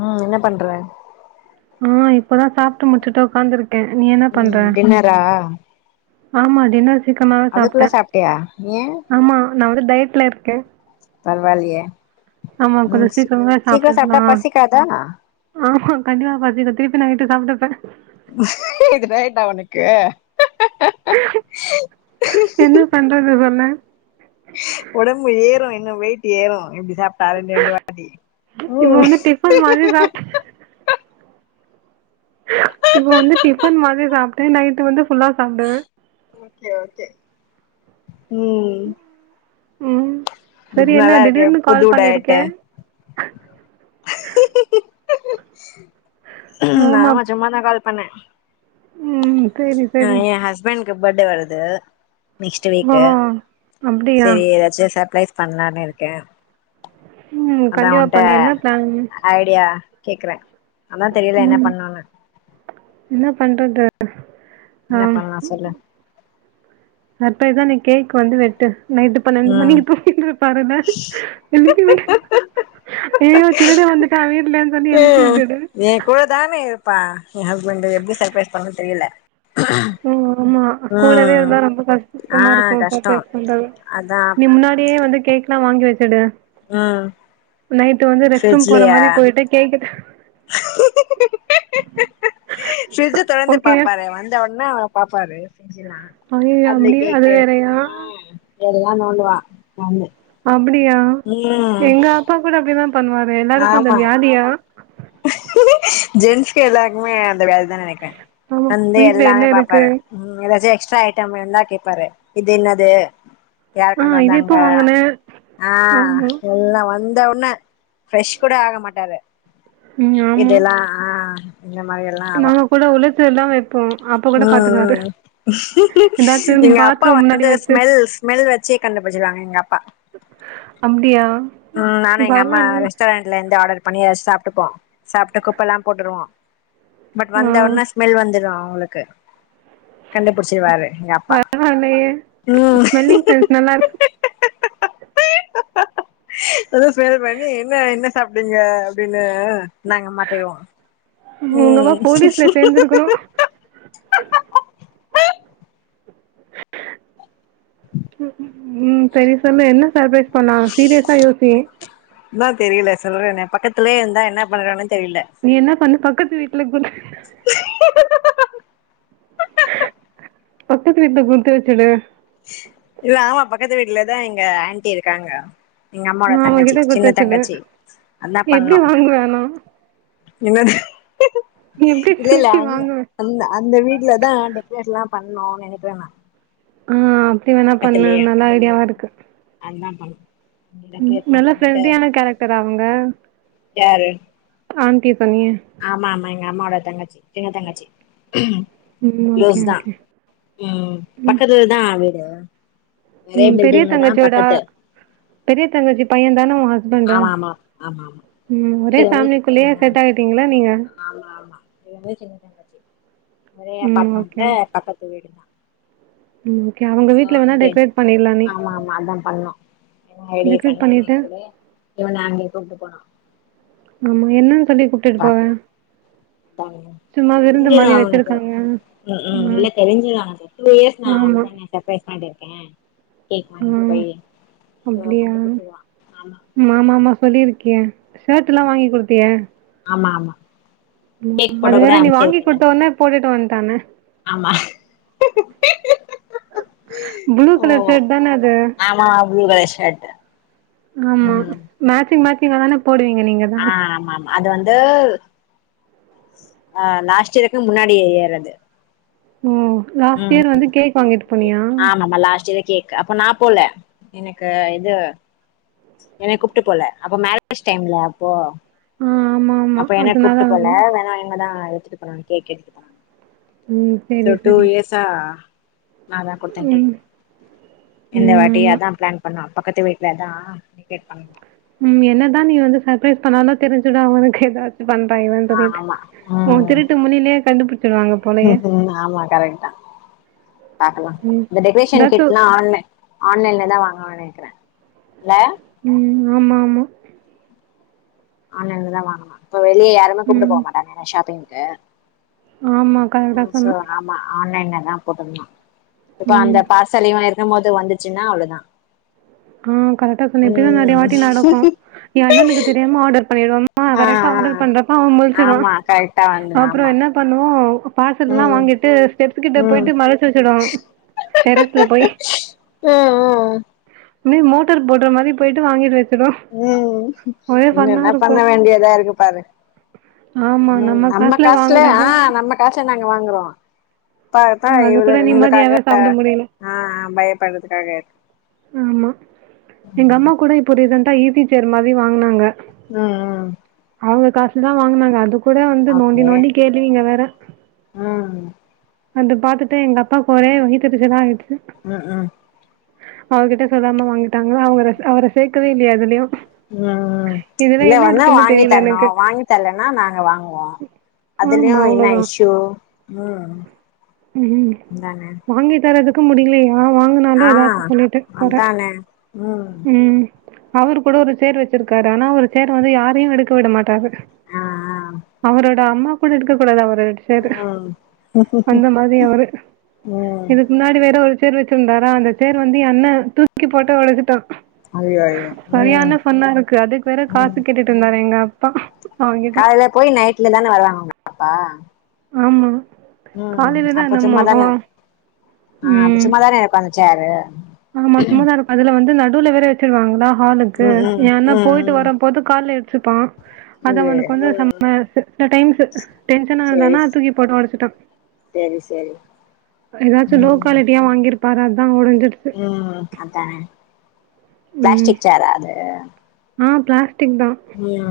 உஹம் என்ன பண்றேன் ஆஹ் இப்பதான் சாப்பிட்டு முட்டுட்டு உட்காந்துருக்கு உம் டின்னராரா ஆமாடின சக்கமாக அதுக்குள்ள சாப்பிட்டேன் சாப்ட்டியா ஏ ஆமா ந அவட தயத்துல இருக்கேன் பரவாயில்ையே ஆமா உம் கொஞ்சம் சீக்கிரமாவே சீக்கிரம் சாப்பிட்டா சாப்ட்டுக்கலாம். பசிக்காதா ஆமா கண்டிப்பா பாா திருப்பி நான்ட்டு சாப்பட்டுப்பன் இது ரைடா உனுக்கு என்ன பண்றது சொல்லு என்ன வெயிட் ஏறம் எப்படி இப்ப வந்து டிஃபன் மாதிரி சாப் [unintelligible] இப்ப வந்து டிஃபன் மாதிரி சாப்பிட்டேன் நைட்டு வந்து புஃபுல்லா சாப்பிடுவே ஓகே ஓகே உஹம் உம் இது நல்லா இருக்கேன் புதுடைட்ஆயிட்ட நமா ஜமா நா கால பண்ண உம் செரி செரி இப்ப எனக்கு பட்டே வருது நெக்ஸ் வீக் ஓஹோ! அப்டியா? சரி ஏதாச்சும் சர்ப்ரைஸ் பண்லானு இருக்கேன் உம் கண்டிப்பா பண்ணு என்ன பிளான் ஐடியா கேக்குறே அதா தெரியல என்ன உம் பண்ணுன்னு என்ன பண்றது ஆ என்ன பண்ணலாம் சொல்லு அப்பதான் நீ கேக் வந்து வெட்டு நைட்டு பன்னெண்டு ம் மணிக்கு போய்ட்டு பாருங்க விட ஏதோ திருட வந்துட்டா வர்ல உஹம் நீ கூட தானே இருப்பா என் ஹஸ்பண்ட் எப்படி சர்ப்ரைஸ் பண்ணும்னு தெரியல ஓ ஆமா கூலவே ம் இருந்தா ரொம்ப ஆ கஷ்டமா இருக்கும் கஷ்டோ சரைஸ் பண்றது அதா நீ முன்னாடியே வந்து கேக்லாம் எங்க வச்சடு உஹம் நைட்டு வந்து ரெஸ்ட் ரூம் போற மாதிரி போயிட்டு கேடக்கு ஃபிர்ஜு தொறந்து ஓகே பாப்பாரு வந்த உடனே பாப்பரு செஞ்சலாம் ஐயயோ அ அப்டி கேக அது இருக்கமா வேறயா எல்லாம் நோண்டுவான் நந்து அப்படியா எங்க அப்பா கூட அப்படிதான் பண்ணுவாரு எல்லாருக்கும் அந்த ஆமா வியாதியா ஜென்ஸ்கக்கு எல்லாக்குமே அந்த வியாதி ஆயிட்டேன் ஆமா வந்து வீட்ல என்ன எல்லாமே இருக்கு பாப்பாரு ஏதாச்ச எக்ஸ் எஸ்டா ஐட்டம் எல்லாம் கேப்பாரு இது என்னாது யார் ஆ கொண்டு இது வந்தாங்க எப்போ வாங்குன ஆஹ ஆமா எல்லா வந்த் வந்த ஒண்ண ஃப்ரெஷ் கூட ஆக மாட்டாரு ம் ஆமா இதெல்லா ஆஹ இந்த மாரியெல்லா ஆகு நாங்க [unintelligible] அப்ப கூட ஆஹ பாத்துருவாரு ஆ மு எதாச்சு மு எங்க அப்பா பாத்ரூம் முன்னாடி வந்து வச்சு ஸ்மெல் ஸ்மெல் சச்சே கண்டு புடுச்சுருவவாங்க எங்க அப்பா ஹ அப்டியா உம் நானு எங்க அம்மா பரவால்லயே ரெஸ்டாரண்ட்ல இருந்து ஆடர் பண்ணியா சாப்டுப்போ சாப்புட்டு குப்ப எல்லா போட்டுருவோம் பட் ஆ வந்த உன்னே ஸ்மெல் வந்துரு உங்களுக்கு கண்டுபுடிச்சிருவாரு பரவாலயே ஸ்மெல்லிங்க சென்ஸ் நல்லா இருக்கு ஹா அத ஸ்மல் பண்ணி என்ன என்ன சாப்டிங்க அப்டின்னு நாங்க மாத்திருவோம் இவுங்கலா போலீஸ்ல சேந்திருக்கணு உம் சரி சொன்னு என்ன சர்பரைஸ் இப்ப நான் சீரியஸா யோசி சொல்லுவாங்க பக்கத்திலே இருந்தான் என்ன பண்னனு நீ என்ன பண்ணு பக்கத்து வீட் இல்ல போது பக்கத்து வீட்டுல குடுத்து வச்சுரு இல்ல ஆமா பக்கத்து வீட்டுலதான் எங்க ஆண்டி இருக்காங்க எங்க அம்மாவோட ம் தங்கச்சி அவங்கிட்ட குடுத்து சின்ன வச்சுரு தங்கச்சி எப்பிடி வாங்குவானோ என்ன ஹு இல்ல இல்ல திருப்பி அங்க வாங்குவ அ அந்த வீட்டுலதான் டெக்ரேசனலா பண்ணுனானு நினப்பேங்க உம் நீ வேணா பண்ணு நல்லா ஐடியாவா இருக்கு ஆமா நல்ல ரெண்ட்லியான கேரக்டரா அவங்க யாரு சொன்னியே ஆமா ஆமா ஏன் அம்மோட தங்கச்சி சின்ன தங்கச்சி ம் ஓகே லூஸ்தா ஓகே உம் ம் பக்கதுதா அது [unintelligible] ம் பெரிய தங்கச்சியோட பெரிய தங்கச்சி பையன்தான உ ஹஸ் அடடா ஆமா ஆமா ஆமா ஆமா ம் ஒரே இது வந்து ஃபேமிலிக்குள்ளேயே சின்ன- செட்டாயிட்டீங்களா நீ ஆமா ஆமா இது வந்து சின்ன தங்கச்சி ஒரே ம் ஓகே அபார்ட்மெண்ட்ல பக்கத்து வீடுதா ம் ஓகே அவங்க சோ வீட்ல வேணா அங்க டெக்கரேட் பண்ணிர்லா நீ ஆமா ஆமா அதா பண்ணோ ஏதோ ஐடியா டெக்கரேட் பண்ணி பண்ணிட்டு [unintelligible] இவன அங்க கூப்ட்டு போனோ ஆமா என்ன சொல்லி கூப்டுட்டு போவே த்தாங்கனு தெரிஞ்சிரு அவனுக்கு ம் ஹும் இல்ல தெரிஞ்சிரு அவனுக்கு டூ இயர்ஸ் நா அப்டிதான சர்ப்ரைஸ் பன் [unintelligible] ம் அப்டியா கண்டுபுடிச்சிருவா ஆமா மாமாமாமா சொல்லிருக் ஏ ஷர்ட் எல்லாம் வாங்கி் குடுத்தியே ஆமா ஆமா ஆமா ம் கேக் ம் அது போட்டோ வேற கூட நீ வாங்கி அம்ச்சிருக்கேனே குடுத்த உடனே போட்டுட்டு வன்ட்டானே ஆமா ப்ளு ஓ கலர் ஷர்ட்தான அது ஆமா ப்ளூ கலர் ஷர்ட் ஆமா ம் மேச்சிங் ஆமா மேச்சிங்கதான போடுவீங்க நீங்கதா ஆ ஆமா ஆமா அது வந்து ஆ லாஸ்ட் இயருக்கு முன்னாடி இயர் அது ஓ லாஸ்ட் ம் இயர் வந்து கேக் வாங்கிட்டு போனியா ஆமாமா லாஸ்ட் இயர் கேக் அப்போ நா போல எனக்கு இது என்ன கூப்பிட்டு போல அப்ப மேரேஜ் டைம்ல அப்போ ஆ ஆமாமா. அப்ப என்ன அதனால கூப்ட்டு போல வந்து வேணா இங்கதா எடுத்துட்டு போனாங்க கேக் எடுத்து போனாங்க ம். டு சரி, டு சரி. இயர்ஸா நாதா குடுத்தே ம். கேக் இந்த ம். வாட்டி ஆமா. அதான் பிளான் பண்ணா பக்கத்து வீட்லதா டெக்கரேட் பண்ணோ ம் என்னதா நீ வந்து சர்பரைஸ் பண்ணாலு தெரிஞ்சுதா அவளுக்கு எதாச்சு அவந்தா ஆ இவன்றத ஆமா உன் திருட்டு முழிலயே கண்டுபிடிச்சிடுவாங்க போலயே ம் ம் ஆமா கரெக்ட் தா பாக்கலா ம். இந்த டெக்கரேஷன் ஏதாச்சும் கிட்லா ஆன்ல ஆன்லைன்ல ல்லா வாங்கனுன்னு நெனைக்கிறே இல்ல உம் ஆமா ஆமா ஆன்லைன்ல தான் வாங்குனோ இப்ப வெளிய யாரையுமே கூப்டு ம். போமாட்டாங்க ஷாப்பிங்க்கு ஏ ஆமா கட கத்தணும் என்னதான் போதும்னா இப்ப அந்த பார்சலையும் மது வந்துச்சின்னா அவ்லவ்தான் ஆஹ் கரட்டா சொன்ன இப் டி தான் நெறைய வாட்டி நடக்கும் என் அண்ணனுக்கு தெரியாம ஆடர் பண்ணிறுவாங்க ஆ கரட்டா ஆடர் பண்றப்ப அவன் ஆ முழிச்சுடுவான் ஆமா கரெக்டா வந்துரு ஆமா அப்றம் என்ன பண் [unintelligible] பார்செட்டுலாம் ம் வாங்கிட்டு ஸ்டெப்ஸ் கிட்ட ம் போயிட்டு மறச்சி வச்சிடும் டெரஸ்ல போய் ம் ம் மோட்டார் போட்ற மாரி போயிட்டு வாங்கிடுவெ ம் இன்னன்ன இருக்கு பண்ண வேண்டியதா இருக்கு பாரு ம் நம்ம காசுல ஆஹ் நம்ம காசுல வாங்றோம் பாத்தா அது கூட இவளக்காக நிம்மதியாவே சாப்ட முடியல ஆ பயப்படுறதுக்காக ஆமா எங்க ம் அம்மா கூட இப்ப ரின் ஈஸி சேர் மாரி வாங்குனாங்க உஹம் உஹம் அவங்க காஸ்ல தான் வாங்கினாங்க அது கூட வந்து நோண்டி நோண்டி கேளுவிங்க வேற ம் அத பாத்துட்டு எங்க அப்பாக்கு ஒரே வயிதெரிச்சலா ஆயிச்சி ம் ம் ம் அவகிட்ட சொல்லாம வாங்கிட்டாங்கன்னா அவங்க அவர சேக்கவே இல்லயா எதுலயும் ம் இல்ல ஒன்னா வாங்கி தெரியல எனக்கு தரணும் வாங்கி தர்லன்னா நாங்க வாங்குவோம் அதுலயும் என்ன இஷயூ ம் உம் உம் அதானே வாங்கி தரது [inaudible] முடிலயா ஆ வாங்குனாலும் ஆ ஏதாச்சி சொல்லிட்டு குற அதானே ம் அவரு கூட ஒரு சேர் வச்சிருக்காரு ஆனா அவரு சேர் வந்து யாரயும் எடுக்க விட மாட்டாரு ஆ அவரோ அம்மா கூட எடுக்க கூடாது ஆ அடிச்சாரு ம் அந்த மாரியவுரு ம் இதுக்கு முன்னாடி வேற ஒரு சேர் வச்சிருந்தாரா அந்த சேர் வந்து என்ண்ண தூக்கி போட்டு உடச்சிட்டான் ஐயோ ஐயோ ம் சரியான ஃபன்னாருக்கு அதுக்கு வேற காசு கேட்டுட்டு இருந்தாரு எங்கப் ப்ப கால்ல போய் நைட்ல தானே வருவாங்க உங்கப்பா ஆமா காலையிலதான் என்னம்ம ஹா ஆஹ் அப்ப சும்மாதானே இருப்பாங்க ச்சரு ஆமா சும்மதான் இருப்பா அதுல வந்து நடுல வேற எச்சிடுவாங்களா ஹாலுக்கு ம் ம் ஏன்னா போயிட்டு ம் வரபோது கால எடுத்து ஸ்சபா அத அவனுக்கு ம் வந்து சம் ம் சில டைம்ஸ் டென்சனா சேரி இருந்தனா தூக்கி போட்டு உடச்சுட்டான் சேரி சேரி ஏதாச்சும் லோ ம் குவாலிட்டியா வாங்கிரு அததான் உடைஞ்சிடுச்சு உம் அதான் பிளாஸ்டிக் சேரா அது ஆஹ் பிளாஸ் நீயா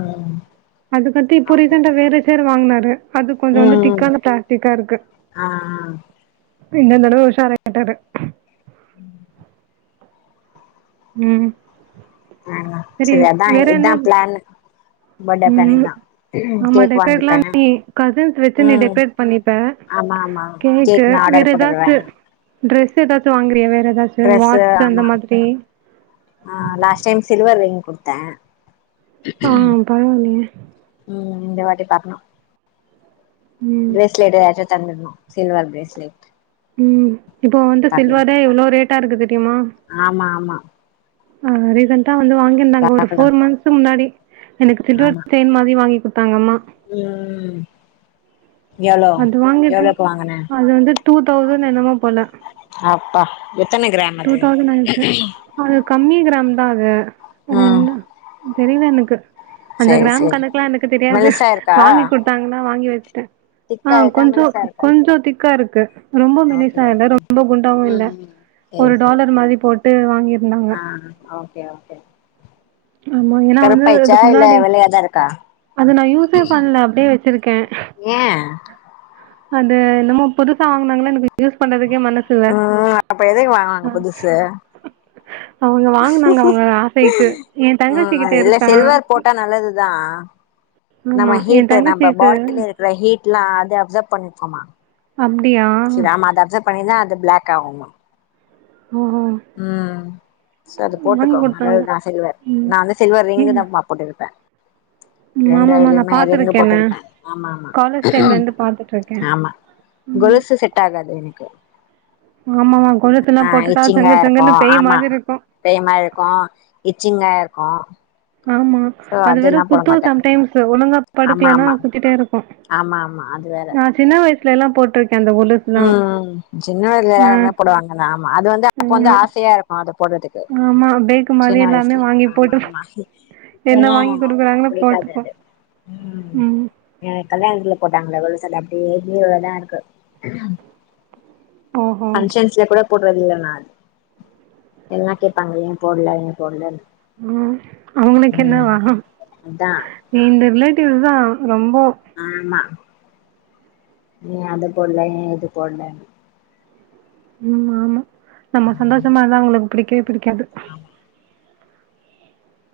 அதுக்கட்டி இப்பரீசன்டா வேற சேர் வாங்கினே க அது கொஞ்சோ வந்து ம் ம் திக்கான பிளாஸ்டிக்கா இருக்கு ஆ இந்தநட உஷார் ஆயிட்டாரு உம் ஆஹ் செரி அதான் இதான் பிளான் உம் இதா ஆமா கேக் வாங்கிப்பே டேக்ரேட்லாம் நீ கசின்சுஸ் வச்சு நீீ ம் டேக்ரேட் பண்ணிப்ப ஆமா ஆமா கேக் நா வேற ஆர்டர் போட்டுக்குறே எதாச்சு டிரஸ் ஏதாச்சும் வாங்குறியாவே டிரெஸ்சு ஆமா ஹ் லாஸ்ட் டைம் சில்வர் ரிங் குடுத்தே ஆ பரவாயில்லையே ஹுஉம் இந்த வாட்டி பக்னும் ம் பிரேஸ்லேட் எதாச்சும் தர்ருனா சில்வர் பிரேஸ்லெட் உம் இப்ப வந்து பாக்கலா சில்வரே எவ்ளோ ரேட் டா இருக்குது ஆமா ஆமா ஆஹ் ரீசன்டா வ வந்து வாங்கிருந்தாங்க ஒரு பாக்கலா பௌர் மந்த்ஸ் முன்னாடி எனக்கு சில்வர் ஆமா தேன் மாதிரி வாங்கி கொட் [unintelligible] ம் எவ்ளோ அது வாங்கிட்டு எவ்ளோக்கு வாங்குன அது வந்து டூ தௌசண் என்னமோ போல அப்பா எத்தன கிராம் டூ அது தௌசண்ட் ஆயிடுச்சு அது கம்மி கிராம் தான் அது ம் ரெண்டா தெரியில எனக்கு அந்த சேரி கிராம் சேரி கணக்கெல்லாம் எனக்கு தெரியாது மெலிசா இருக்கா வாங்கி கொடுத்தாங்கன்னா வாங்கி வச்சுட்டேன் திக்கா ஆ இருக்கா கொஞ்ச மெலிசா இருக்கா கொஞ்ச திக்கா இருக் கஹா ரொம்ப ஓகே மெலிசா இல்ல ஓகே ரொம்ப குண்டாவு இல்ல ம் ம் சேரி ஒரு சேரி டாலர் மாரி போட்டு வாங்கிருந்தாங்க ஆ ஓகே ஓகே ஆமா ஏன்னா வந்து கருப்பாயிச்சா இதுக்கு இல்ல முன்னாடி வெள்ளையாதா இருக்கா அது நான் யூஸே பண்ணல அப்டியே வச்சிருக்கே ஏ அது என்னமோ புதுசா வாங்குனாங்களா எனக்கு யூஸ் பண்றதுக் மனசுல ம் அப்ப எதுக்கு வாங்குனாங்க புதுசு அவங்க வாங்கினாங்க அவங்க ஆசைக்கு எ தங்கச்சி உம் கிட்ட அது இல்ல இருக்கா சில்வர் போட்டா நல்லதுதான் நம்ம ஆமா எ ஹீட் நம்ம தங்கச்சிக்கு பாடியில இருக்கிற ஹீட்லாம் அது அப்சர்வ் பண்ணும் ஆமா அப்டியா செரி ஆமா அப்ஸர் பண்ணிருந்தா அது பிளாக் [unintelligible] ஓஹோ உம் செரி வாங்கி போட்டுக்கோ குடுத்தாங்க அதாவதுதான் சில்வர் ம் நான் வந்து சில்வர் ரிங்குதாமா போட்டிருப்பே ரெண்டு ஆமா ஆமா நான் இதுலயுமே ரிங்கு பாத்துஇருக்கேனே போட்டிருப்பே ஆமா ஆமா காலேஜ் டைம்ல இருந்து பாத்துட்டுருக்கே ஆமா கொலுசு செட் ஆகாது எனக்கு ஆமாமா கொலுசுல்லா ஆஹ் போட்டுட்டா ஜங்கு இச்சிங்காய் ஜங்குன்னு இருக்கும் பேய் ஆமா மாதிரி இருக்கு பேமாதிரி இருக்கும் இச்சிங்காய் ஆ ஆமா அது வெற குத்தும் சம்டைம்ஸ் ஒழுங்கா ஆமா படுக்கலனா ஆமா குத்திட்டே இரு ஆமா ஆமா அது வேற எல்லாம் போட்டு ஆஹ் சின்ன வயல ஆ எல்லாருமே போடுவாங்க நான் அது வந்து அப்ப வந்து ஆமா ஆசையா இருக்கு அது போடுறதுக்கு ஆமா பேக்கு மாரி சின்ன எல்லாமே வயசுல வாங்கி ஆமா போட்டுப்போ ஆமா என்ன இப்பல்லாம் வாங்கி [inaudible] [inaudible] குடுக்குறாங்களோ பிடிக்காது போட்டுப்போ அது ம் என் கல்யாணத்துல போட்டாங்கள கொ அப்டியே பீரோலதான் இருக்கு ஓஹோ ஃபங்ஷன்ல கூட போடுறது இல்ல நான எல்லாம் கேட்பாங்க ஏன் போடல ஏன் போடலனு ஹம் அவங்களுக்கு என்னவா அதா இந்த ரிலேட்டிவ்ஸ் தான் ரொம்போ நீ அது பொடல என் இது போடலனு ம் ஆமா ஆமா நம்ம சந்தோஷமா இருந்தா அவங்களுக்கு பிடிக்கா பிடிக்காது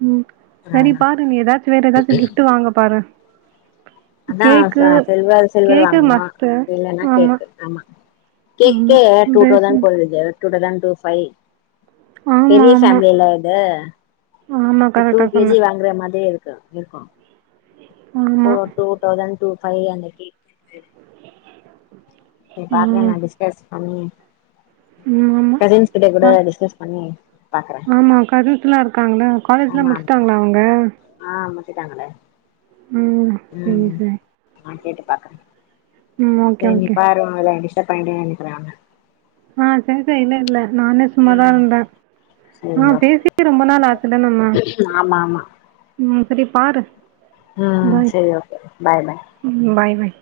ம் சரி ஆ பாரு நீ ஏதாச்சும் வேற ஏதாச்சும் கிஃப்ட் வாங்க பாரு அதான் கேக்கு சில்வர் சில்வர் கேக்கு வாங்கணும் மஸ்ட்டு அப்டில்லன்னா கேக்கு ஆமா ஆமா கேக்கே வேற டூதோஸண்ட் பிரேஸ்லெட் போடுதசு டூ தௌசண்ட் டூஃபைவ் ஆமா பெரிய ஆமா ஃபேமிலியில இது ஆமா ஒரு டூ கரெக்டா கேஜி சொன்ன வாங்குற மாரி இருக்கு இருக்க இருக்கும் டூ ஆமா டூ தௌசண்ட் டூபைவ் அந்த கேக் சரி பாக்குறேன் ம் நான் டிஸ்கஸ் அம் ம் ஆமா கசின்ஸ் கிட்ட கூட பா டிஸ்கஸ் பண்ணி பாக்குறேன் இருக்காங்களா காலேஜ்லாம் முடிச்சுட்டாங்களா அவங்க முடிச்சுட்டாங்களே ம் செரி செரி பாக்கறேன் செரி நீ பாரு உன்வேலய டிஸ்ட பயட்டே நிக்கிறாங்க ஆ சாச்சா இல்ல இல்ல நானே சும்மாதான் ம் இருந்தேன் சரி ஆ ஓகே பேசியே ரொம்ப நாள ஆச்சல நம்ம ஆமா ஆமா ம் சரி பாரு ம் பாய். செரி ஓகே பாய் பாய் ம். பாய், பாய்.